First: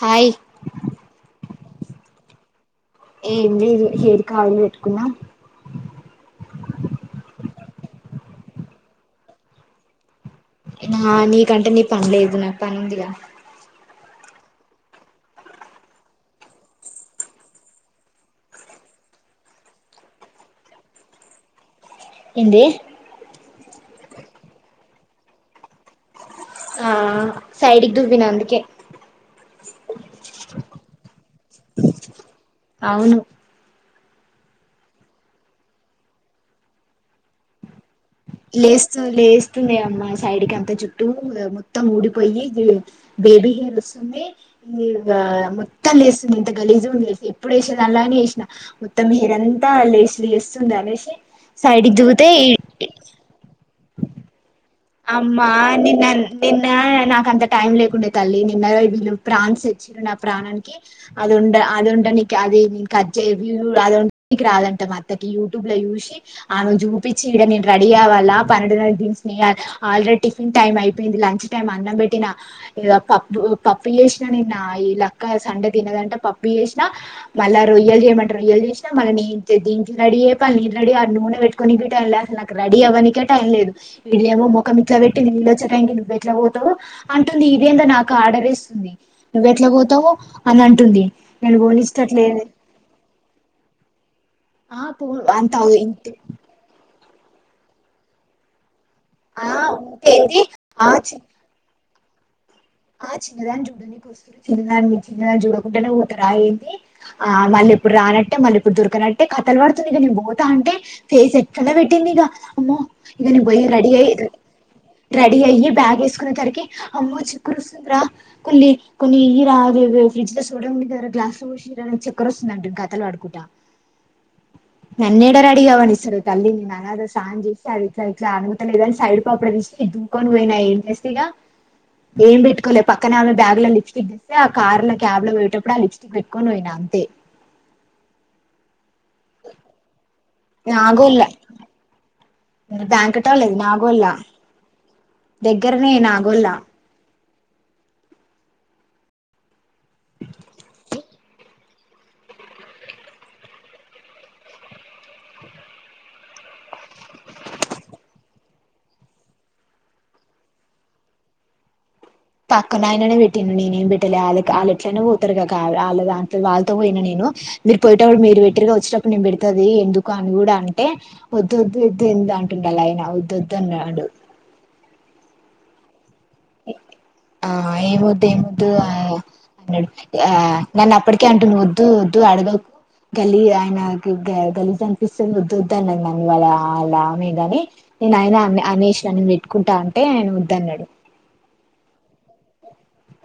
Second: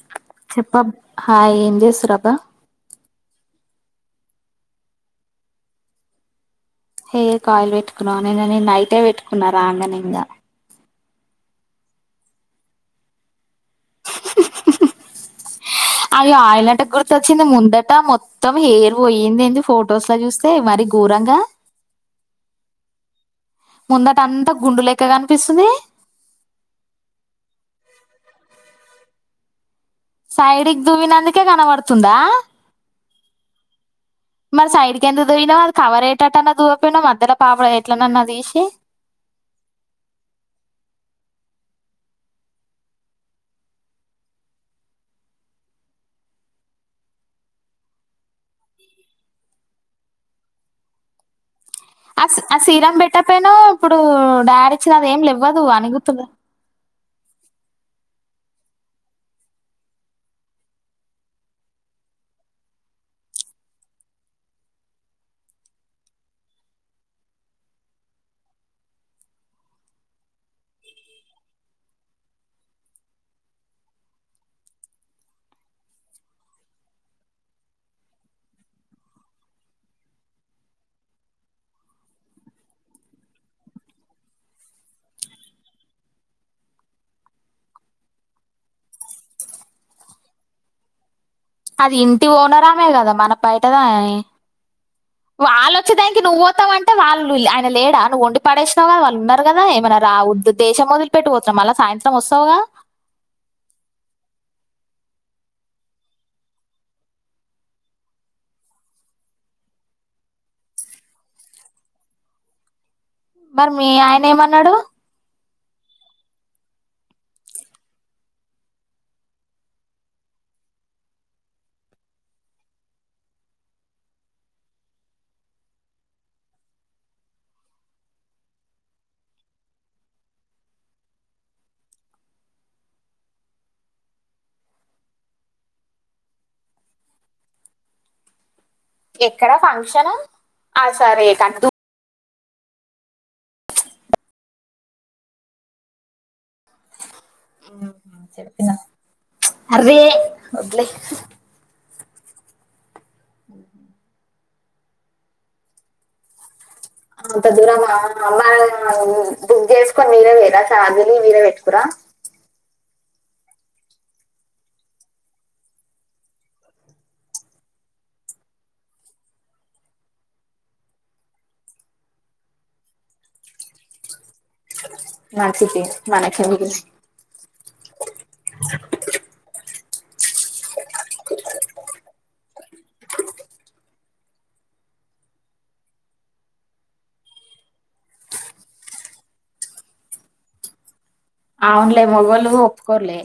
hi చెప్పబ్ hi ఏం చేసు రబ్బా ఏం లేదు హెర్ కాలు పెట్టుకున్నా హెయిర్కి కాయిల్ పెట్టుకున్నా నే నైటే పెట్టుకున్నారా అంగన ఇంగా నా నీకంటే నీ పనిలేదు నా పని ఉందిగా ఆ అవి ఆయిల్ అంటే గుర్తొచ్చింది ముందట మొత్తం హెయిర్ పోయింది ఏంది ఫొటోస్ లో చూస్తే మరి గూరంగా ఇంది ముందట అంత గుండు లెక్క కనిపిస్తుంది ఆ సైడికి దువ్వినా అందుకే సైడికి దూవినందుకే కనబడుతుందా అవును మరి సైడ్కి ఎంత దోయిన అది కవర్ ఏటాటా దూన మధె ప పాపడ వోయ్ లేస్తు లేస్తుంది అమ్మ సైడ్కి అంత జుట్టూ ఇగ మొ మొత్తం ఊడిపోయి బేబీ హీల్స్ ఈగ మొత్తం నేస్తు ఇంత గలి నిజం నేనైతే ఎప్పుడు వేసెదలానే వేసినా మొత్తం హెర అంతా లేచ లేస్తుంది అనేసి సైడ్కి జగుతే కిరాన్ పెట్టకపోయినా ఇప్పుడు డాడీ ఇచ్చినది ఏం అమ్మా లెవ్వదు నిన్న నన్ అణిగుతుంది నిన్న నిన్న నా అంత టై లేకుండే తల్లి నిన్న ప్రాన్స్ తెచ్చిరు నా ప్రాణా అదుండే అద్ ఉండనికి అదేమీ కట్ జె అది [unintelligible] వొండనికి రాదంట మా అత్తకి యూ ట్యూబ్ లా జూసి ఆమెకు జు పూపించి ఇడ నేను రెడీ అవాలా పన్నెడున్నర దన్స నేయాలి ఆల్రెడీ టిఫిన్ టైం అయిపోయింది లంచ్ టైమ్ అన్నం పెట్టిన ఇగ పప్పు పప్పు చేసినా నిన్న ఆ ఈ లక్క సండే తినదంటే పప్పు చేసినా మళ్ళా రొయ్యలు చేయమంట రొయ్యలు చేసిన మళ్ళ నే తిన్ దీనికి రెడీయ పని రెడీ ఆ నూనె పెట్టుకొని టైం లేదు అసలు నాకు రెడీ అవ్వనికే టైం లేదు ఇదేమో మొఖం ఇట్ల పెట్టి నేనొచ్చే టైం కి నువ్వెట్ల పోతవు అంటుంది ఇదేంద నాకు ఆడర్ ఏస్తుంది నువ్వెట్లా పోతావు అని అంటుంది నేను అది ఇంటి పోనిస్తట్లేదు ఓనరామే కదా మన పైటదాయే ఆ పో అంత వాళ్ళ వచ్చేదానికి నువ్వు పోతావంటే వాళ్ళు ఆయన లేడా నువ్వు వండి పడేస్ వస్తావు కా వాళ్ళు ఉన్నారు ఆ కదా ఏమై ఉంటే రా ఏంది ఉద్దు దేశం ఆ మొదలి చి పెట్టి పోతున్నా మళ్ళా సాయంత్రం వస్తావుగా ఆ చిన్నదాన్ని చూడనినకి వస్తారు చిన్నదాన్ని చిన్నదాన్ని చూడకుండనే ఒతరా యంది ఆ మళ్ళీ ఇప్పుడు రానట్టే మళ్ళీ ఇప్పుడు దొరకనట్టే కథలు పడుతుంది ఇక నేను పోతా అంటే ఫేస్ ఎక్కలా పెట్టింది ఇక అమ్మో ఇకని పోయి మరి మీ రెడీ అయి ఆయన ఏమన్నాడు రెడీ అయ్యి బ్యాగ్ వేసుకునే తరికి అమ్మోచూ చక్కర్స్తుందిరా కొన్ని కొన్ని ఇయిరా అవెవో ఫ్రిడ్జ్ ల సోడ ఉంది గ్లాస్ ల ఒషీ ఇయ్యి రా చక్కర్ ఒస్ నండు కథల్ వడుకుంటా నన్నెడ రేడి అవనిస్తరే తల్లి నేను అనాది సాయం చేసి అది ఇట్లా ఇట్లా అనుమతు లేదని సైడ్పడ దీసి దూ కొని ఓయినా ఏంజేసిగా ఏం పెట్టుకోలే పక్కనే ఆమె బ్యాగ్ లో లిప్స్టిక్ తీస్తే ఆ కార్ లో క్యాబ్ లో పోయేటప్పుడు ఆ లిప్స్టిక్ పెట్టుకని పోయిన అంతే ఎక్కడ ఫంక్షన్ ఆ సరే కట్టు ద్యాంకాటోలది నాగొల్ల దగ్గరనే నాగోల్లా ఊహు చేపినవ్ అరే వదిలేయ్ ఊహు అంతదురమ్మా అమ్మా బుక్ చేసుకొని మీరే వేరా చార్జీలు మీరే పెట్టుకురా పక్కన ఆయననే పెట్టిండు నేనేం పెట్టలే వా వాళ్ళ ఎట్లయినే పోతారు కగాక వాళ్ళ దాంట్ల వాళ్ళతో పోయిన నేను ఒ మీరు పోయటప్పుడు మీరు వెటగా వచ్చేటప్పుడు నేం పెడుత దియ్ ఎందుకు అని కూడా అంటే వద్దు వద్దు ఇద్దె ద్ అంటుండాలయన వద్దొదు అన్నాడు నత్రికి ఇ ఆ ఏముదు ఏముదు ఆ అన్నాడు ఆ నన్న అప్పటికే అంటుండు వద్దు వద్దు అడగకు గలీ ఆయనకి గ గలీ అనిపిస్తంది వాదోద్దు మ వాళ్ళ అలా మీదని నేను ఆయన ఆన్ అనేష్ నేన్ పెట్టుకుంటా అంటే ఆయన వద్దన్నడు అవునులే మొగోళ్ళు ఒప్పుకోర్లే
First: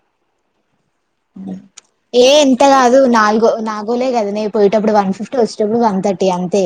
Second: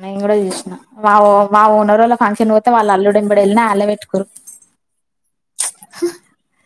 నేను కూడా చూసినా మా వో మా ఓనరోళ్ళ ఏ ఫంక్షన్ ఎంత పోతే వాళ్ళు కాదు అల్లుడెంబడి నాలుగో వెళ్ళిన అళ్లే నాలుగోలే పెట్టుకురు కదనే పోయేటప్పుడు వన్ ఫిఫ్టీ వచ్చేటప్పుడు వన్ థర్టీ అంతే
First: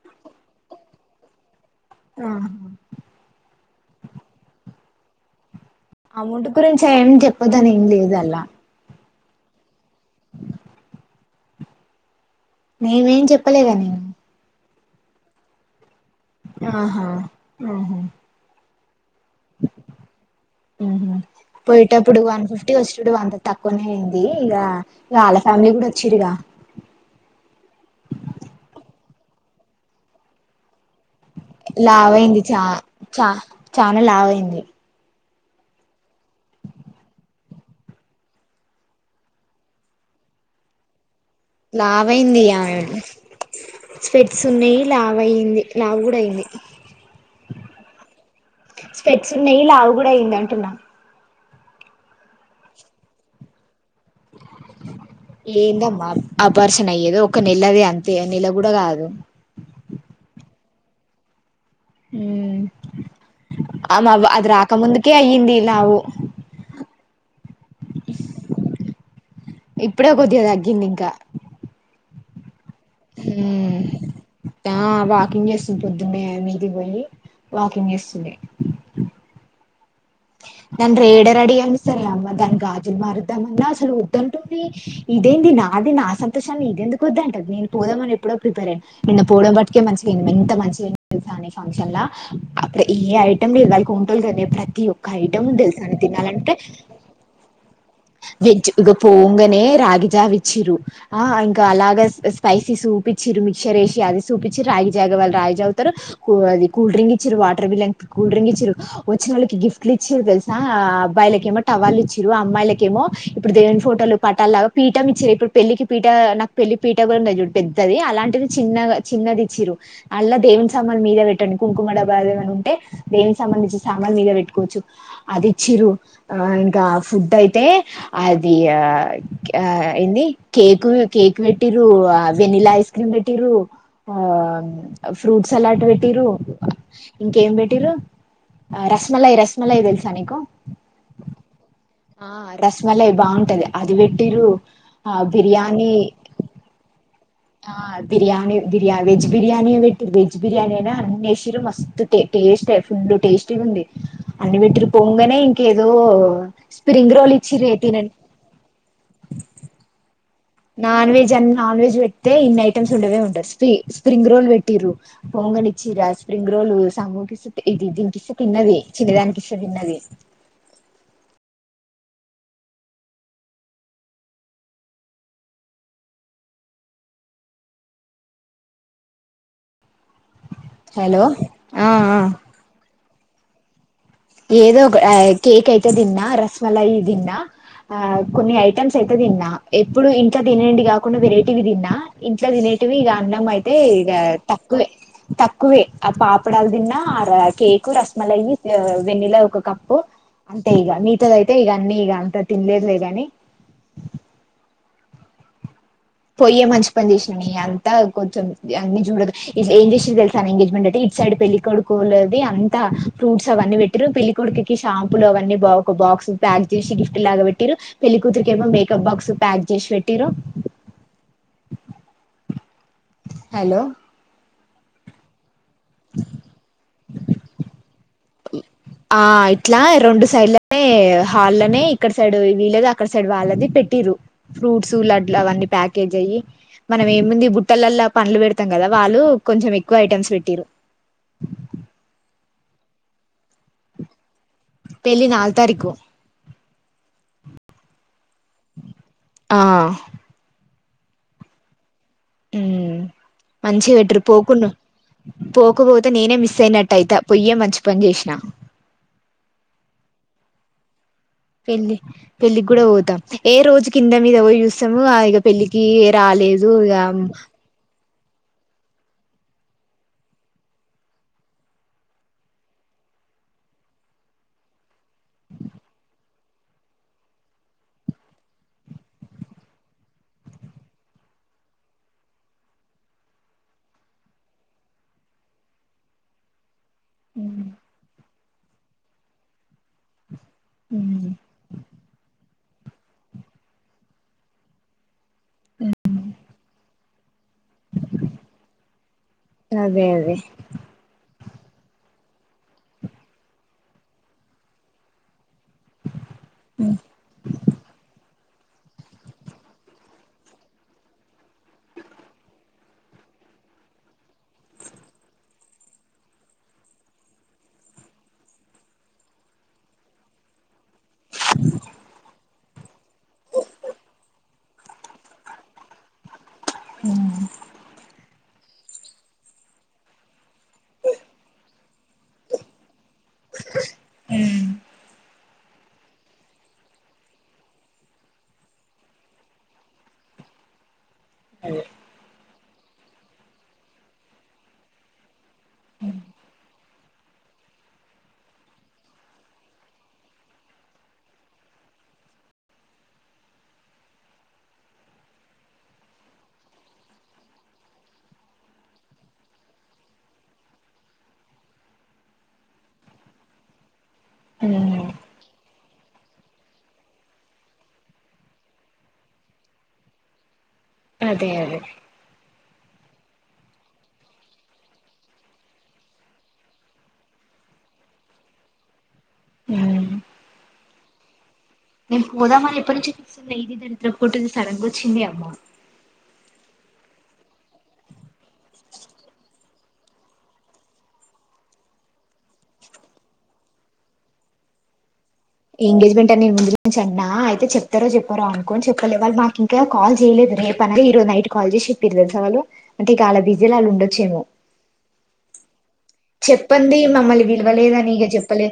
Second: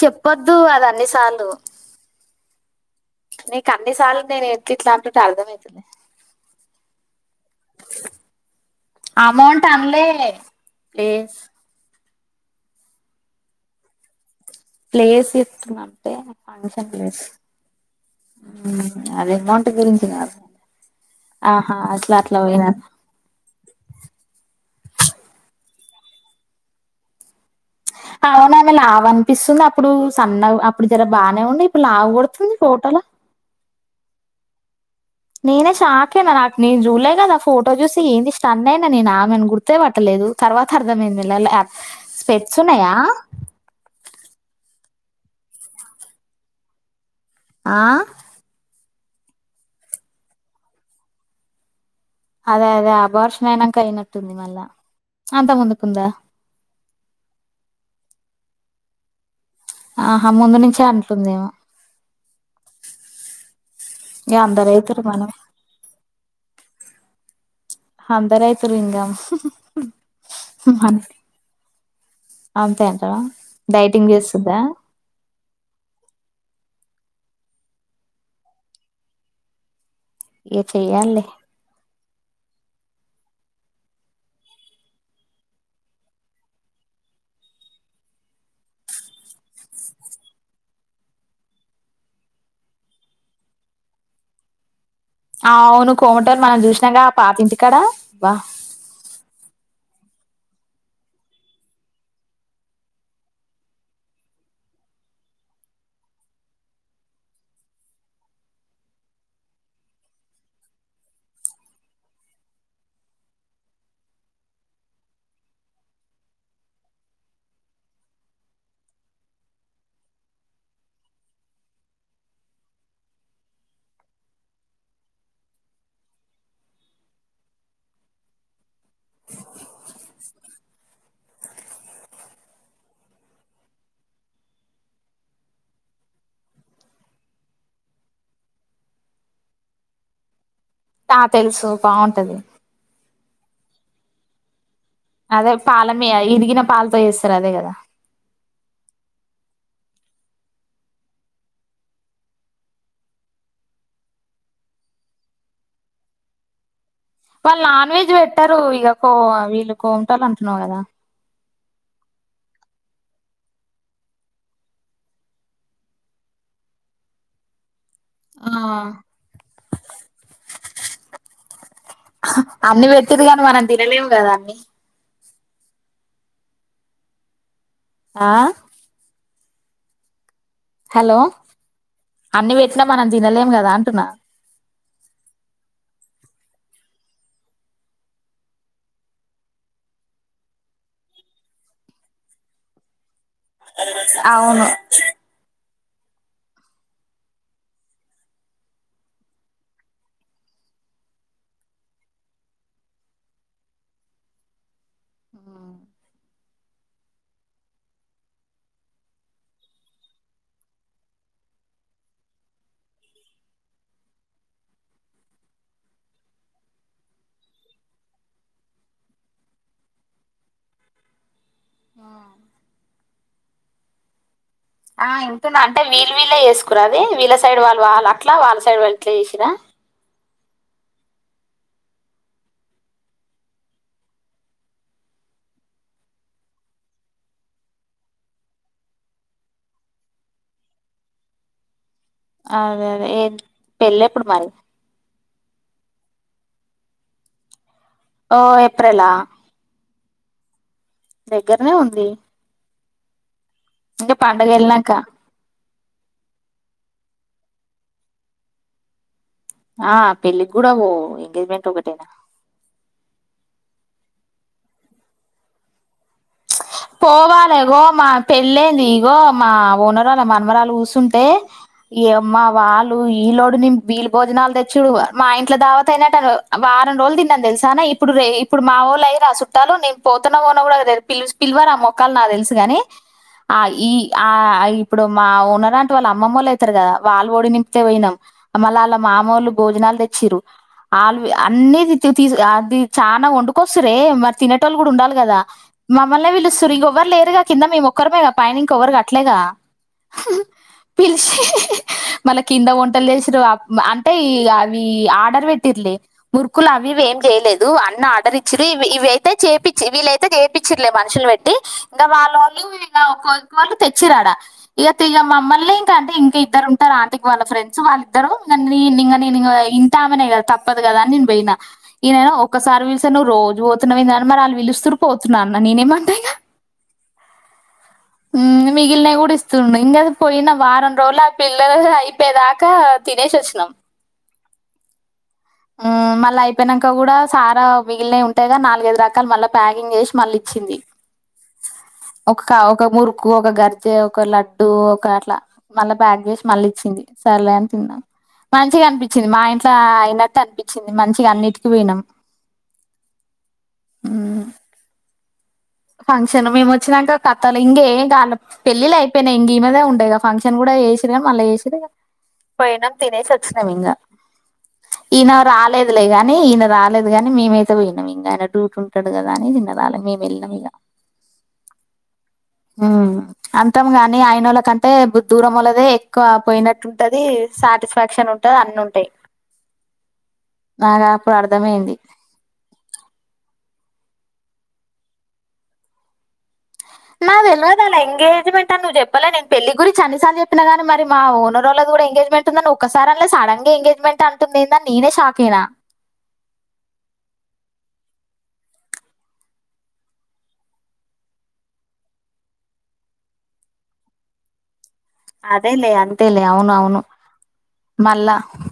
చెప్పొద్దు అది అన్ని సార్లు నీకు అన్ని సార్లు నేను ఎత్తి ఇట్లనుకుంటా అర్థమయితుంద అమౌంట్ గురించి ఏం చెప్పదానికి ఏం లేదు అల అమౌంట్ అనలే నేనేం చెప్పలేదు అనగా ప్లేస్ ఇస్తునాను ఆహా ఆహా అది అమౌంట్ గురించి కాదు ఉహ ఆహా అట్లా పోయేటప్పుడు అట్లా వన్ పోయినా ఫిఫ్టీ వచ్చేడు అంత తక్కువనే అయింది ఇక వాళ్ళ ఫ్యామిలీ కూడా చిరిగా అవునా ఆమె లవ అనిపిస్తుంది అప్పుడు సన్న అప్పుడు జర బాగానే ఉండి ఇప్పుడు లావు అయింది కొడుతుంది చా ఫోటోలో చా చనా లావు అయింది నేనే షాక్ అయిన నాకు నేను చూలే కదా ఫోటో చూసి స్టన్నయినా నేను ఆమెను గుర్తే పట్టలేదు తర్వాత అర్థమైంది ఇలా లావైంది స్పెట్స్ ఉన్నాయా అమె స్పాట్స్ ఉన్నాయి లావ అయింది లావు కూడా అయింది ఆ స్పాట్స్ ఉన్నాయి లావు కూడా అయింది అంటున్నా అదే అదే ఆబర్షనయినాకా ఐ నట్టు ఎందమ్మ అబార్షన్ అయ్యేది ఒక నెలైంది అంతే నెల కూడా కాదు ఆహా ముందు నుంచే అంటుందేమో హ మా ఇగ అది అందరు అయితురు రాకముందుకే మనం అయ్యింది లావు అందరూ అయితరు ఇకా ఇప్పుడే కొద్దిగా తగ్గింది మన ఇంకా అంతే అంటావా డైటింగ్ చేస్తుందా ఆ వాకింగ్ చేస్తంది పొద్దునే మీ దికి పోయి వాకింగ్ చేస్తుంది ఇగ దాన్ని చెయ్యాలిలే ఏడ రెడీ కానిస్తారే అమ్మ దాని [unintelligible] మారుద్దామన్నా అసలు వద్దంటుంది ఇదేంది నాది నా సంతోషాన్ని ఇది ఎందుకు వద్ద అంటది నేను పోని ఎపూడో ప్రిపేర్ అయి నినా పోవడంట్టికే మంచిగాయింది ఎంత మంచిగయిందో తెల్సా ఫంక్షన్ ల ఈ ఐటమ్ [unintelligible] ఒక ఐటము అవును తెలుసానే కోమటోలు తినాలంటే మనం చూసినాగా ఆ పాత ఇంటికాడ అబ్బా వెజ్ ఇక పోగానే రాగి జావా ఇచ్చిన్రు ఇంకా అలాగా స్పైసీ సూపిచ్చి మిక్సర్ వేసి అది సూపిచ్చి రాగి జా వాళ తరువాత అది కూల్ డ్రింక్ ఇచ్చారు వాటర్ మిలన్ కూల్డ్రింక్ ఇచ్చారు వచ్చిన వాళ్ళకి గిఫ్ట్ ట్లు ఇచ్చారు తెలుసా ఆ అబ్బాయిలకేమో టవర్లు ఇచ్చారు అమ్మాయిలకేమో ఇప్పుడు దేవుని ఫోటోలు పట్టాలలాగా పీఠం ఇచ్చారు ఇప్పుడు పెళ్లికి పీట నాకు పెళ్లి పీట గుర పెద్దది అలాంటిది చిన్నగా చిన్నది ఇచ్చారు అళ్లా దేవుని సామాలు మీద పెట్టండి కుంకుమడబ్బా ఏమన ఉంటే దేవునికి సంబందిచ్చి సామాన్ మీద పెట్టుకో చు అదిచిరు ఆ ఇంకా ఫుడ్ అయితే అది ఆ ఆ ఏంది కేక్ కేక్ పెట్టిరూ ఆ వెనిలా ఐస్ క్రీమ్ పెట్టిరూ ఆ ఫ్రూట్ సలాడ్ పెటిరు ఇంకేం పెట్టిరూ రస్మలై రస్మలై తెలుసా నీకు ఆ తెలుసు ఆ బాగుంటది రస్మలై బాగుంటది అది పెట్టిరు ఆ అదే పాల బిర్యానీ మీ ఇరిగిన పాలతో చేస్తారు అదే కదా ఆ బిర్యాణి బిర్యా వెజ్ బిర్యానీ ట్ వెజ్ బిర్యానీ అ అన్ని ఏసినరూ టేస్ట్ ఫుల్ టేస్ట్ ఉంది అ [unintelligible] పోంగనే ఇంక ఏదో వాళ్ళు నాన్ వెజ్ పెట్టారు ఇక కో వీళ్ళు కోమంటాలంట నాన్ వెజ్ అన నాన్ వెెజ్ పెడితే ఇన్ని ఐటమ్స్ ఉండవే ఉండవు స్ స్ప్రింగ్ రోల్ పెట్టి పొంగనే ఇచ్చిరా స్ప్రింగ్ రోల్ సామ్యు ఇది దీనికి ఇస్తే ఆ తిన్నది చినదానికి ఇస్తే తిన్నది అన్నిీ పెట్ది కాని మనం తినలేము కదా అన్నీ ఆ హలో ఆ ఆ అన్ని వెట్నా మనం తినలేం కదా అంటున్నా ఏదో ఒక కేక్ అయితే దిన్నా రసమలయి దిన్నా ఆ కొన్ని ఐటమ్స్ అయితే తిన్నా ఎప్పుడు ఇంట్లో తినండి కాకుండా వెరైటీవి తిన్నా ఇంట్లో తినం వి ఇ అన్నం అయితే ఇక అవును తక్కువే తక్కువే ఆ పాపడాల తిన్నా కేకు రసమలయి వెన్నెల ఒక కప్పు అంతే ఇగ మిగతదైతే ఇగ అన్నీ ఇగ అంత తినలేదులే గని ఆ పొయ్యే మంచిపని చేసిననే అంతా కొంచెం అన్నీ జూడదు ఇ ఏం చేసిరు తెలుసా ఎంగేజ్మెంట్ అంటే ఇటు సైడ్ ఇడు పెళ్లికొొడుకోల్లది అంతా ఫ్రూట్స్ అవన్నీ బెట్టిరు పెళ్లి కొడుకుకి షాంపులు అవన్నీ బా ఒక బాక్స్ ప్యాక్ జేసి గిఫ్టిల్లాగ బెట్టిరు పెళ్లికూతురికేమో మేకప్ బాక్స్ ప్యాక్ జేసి బెట్టిరు ఆ హలో ఆ ఇంటున్నా అంటే వీళ్లు వీళ్లే ఏసుకురా అది వీళ్ళ సైడ్ వాళ్ళు వాల్ అట్లా వాళ్ళ సై ఆ ఇట్లా రెండు సైడ్ లో ఏ హాల్లనే ఇక్కడ సైడ్ వి వీల్లదే అక్కడ సైడ్ వాళ్ళది పెట్టీరు ఫ్రూట్సూ లడ్ల్ అవన్ ని ప్యాకేజ్ ఎయ్యి మనం ఏముంది బుట్టలల్లా పండ్లు బెడతాం కదా వాళ్ళు కొంచెం ఎక్కువ ఐటమ్స్ పెట్టీరు ఆ అదే అదే ఏం పెళ్లెప్పుడు మరీ ఈల్ నాల్ తారీకు ఓ ఏప్రేలా ఆ దగ్గర్నే ఉంది ఉమ్ మంచిగ ఇంకా పెట్టిరు పండగ పోకున్నా వెళ్ళినాక పోకపోతే నేనే మిస్ అయినట్టయిత పొయ్యే మంచి పని చేసినా ఆ పెళ్లి కూడాపో ఇ పెళ్లి పెళ్లిగ్గుడా వోతాం ఏ రోజు కింద మీదపోయి చూస్తాము ఆ ఇగ పెళ్ళికి ఎ పోవాలే గోమార్ పెళ్లేందీగో మా ఓనరాళ్ళ మనమరాలు గూసుంటే ఏవమ్మా వాళ్ళు ఈ లోడునింపి ఈలు భోజనాల్ దె చ్చుడూ మా ఇంట్ల దావత్ అయినట్టరూ అవ్వా ఆరం రోలు దిన్నాను తెల్సానే ఇప్పుడురే ఇప్పుడు మావోళ్ళు అయిరా సుట్టాల్లు నేన్ పోతన్న ఓనో గుడా లేద్ పిలుస్ పిల్వారామొక్కాల్ నా తెలుసు గాని ఆ ఈ ఆ ఇప్పుడు మా ఓనరాంటి వాళ్ళ అమ్మమ్మోల్లయితరు గదా వాల్ ఒడి నింప్తే బొయినాం మళ్ళ ఆళ్ల మామోల్ళు భోజనాల్ తెచ్చిరు ఆల్వీ అన్నీ తి తీ తీసియా ది చాన్న వొండుకొస్తురే మరి తినేటోళ్ళు గుడ ఉండాలి గదా మమ్మల్నే విలుస్తురు ఇగొవ్వర్ లేరుగా కింద మేమొక్కరమేగ పైనింకొవ్వరు గట్లేగా అదే అదే హహా పిలిష్ హిహి ఇహ్ మళ్ళ కింద వంటల్ జేసిరు ఆప్ మ అంటే ఇగ అవ్వీ ఆర్డర్ పెట్ తిర్లే మురుకులవ్వి ఉమ్ వేం జేయలేదు అన్న ఆర్డర్ ఇచ్చిరి ఇవ్ ఇవి అయితే చేపిచ్ వీలైతే చే పిచ్చిట్లే మనుషులు బెట్టి ఇంక వాళోళ్లు వీళ్ళ కొరుకు వాళ్ళు తెచ్చిరాడా ఇగ తియ్యమ్మ మ్మ మళ్ళీ ఇంకా అంటే ఇంకా ఇద్దరు ఉంటారు ఆంటీకి వాళ్ళ ఫ్రెండ్స్ వాళ్ళిద్దరూ ఇగ నేనింగ నేనింగ ఇంటామనే గా తప్ప గదా అని నేను బొయ్యిన ఇయన నో ఒక్కసారి విలిస్తే నువ్ రోజు వోతున్నావేంది మరి ఆళ్ళు విలుస్తురు పోత్ నాన్న నేనేమంటన ఊ ఉమ్ మిగిలినయి గూడ ఇస్తుండే ఇంగదు పొయ్యిన వారం రోళ్ల ఆ పిల్లల హ హ అయిపోయేదాకా తినేషి వచ్చినాం ఆ మళ్ళ అయి పెనంక గుడా సారా మిగిల్నై ఉంటాయి గా నాల్గైద్ రకాల్ మళ్ళా ప్యాగింగ్ జేసి మళ్ల ఇచ్చింది అదే క్క ఒక మురుకు ఒక గర్జె ఒక లడ్డు ఒక అట్లా మళ్ళ ప్యాగ్ జేషి మళ్ళ ఇచ్చింది సర్లే అని తిన్నా మంచిగా అనిపిచ్చింది మా ఇంట్ల అ అయినట్టు అనిపిచ్చింది మంచిగా అన్నీటికి బొయినం ఉమ్ ఫంక్షను మేము ఒచ్చినంక కత్తలు ఇంగేం గాల పెళ్ళిళ్ళ అయిపోయినాయి ఇంగ ఈమధే ఉండే ఇంగా ఫంక్షన్ గుడా యేసిరిగం మళ్ళ ఏసిరిగా పొయ్యినం తినేసి వచ్చినాం ఇంగా అదే ఇయన రాలేద్ లే గాని ఇయన రాలేదు గాని మేమైతే బొయ్యినం ఇంగ అయన డ్యూటీ ఉంటడు గదా అని ఐన రాలే మేము ఎల్లినం ఇంగ అదే అదే అంతం గాని ఆయన వాళ్ళ కంటే దూరం వాళ్ళదే ఎక్కువ పోయినట్టుంటది సాటిస్ఫాక్షన్ ఉంటది అన్ని ఉంటాయి ఉమ్ నాగా అప్పుడు అర్ నేం పోదామ అని ఎప్పటి నుంచి ఫిక్స్ అయినా ఇది దరిద్ర పు గొట్టిది సడన్ గా వచ్చింది అమ్మో నా తెలివదు అలా ఎంగేజ్మెంట్ అని నువ్వు చెప్పలే నేను పెళ్లి గురించన్నిసార్లు చెప్పినా కాగానీ మరి మా ఓనర్ ఒళ్ళ దు ఇప్పుడే ఎంగేజ్మెంట్ ఉందని ఒకసారి అన్లే సడన్గా ఎంగేజ్మెంట్ అంటుందెందని నేనే షాక్ అయినా ఎంగేజ్మెంట్ అని ముందు నుంచి అన్నా అయితే చెప్తారో చెప్ రానుకోని చెప్పలే వాళ్లు మాకు ఇంకా కాల్ చేయలేదు రేపు అనంగా ఈరోజ నైట్ కాల్ చేప్పిరు తెల్సా వాళ్ళు అంటే ఇకా ల్ల బిజిల ఉండొచ్చేమో అదేలే అంతేలే అవును చెప్పంది అవును మమ్మల్ని పిలవలేదని ఇంగ మళ్ళా చెప్పలే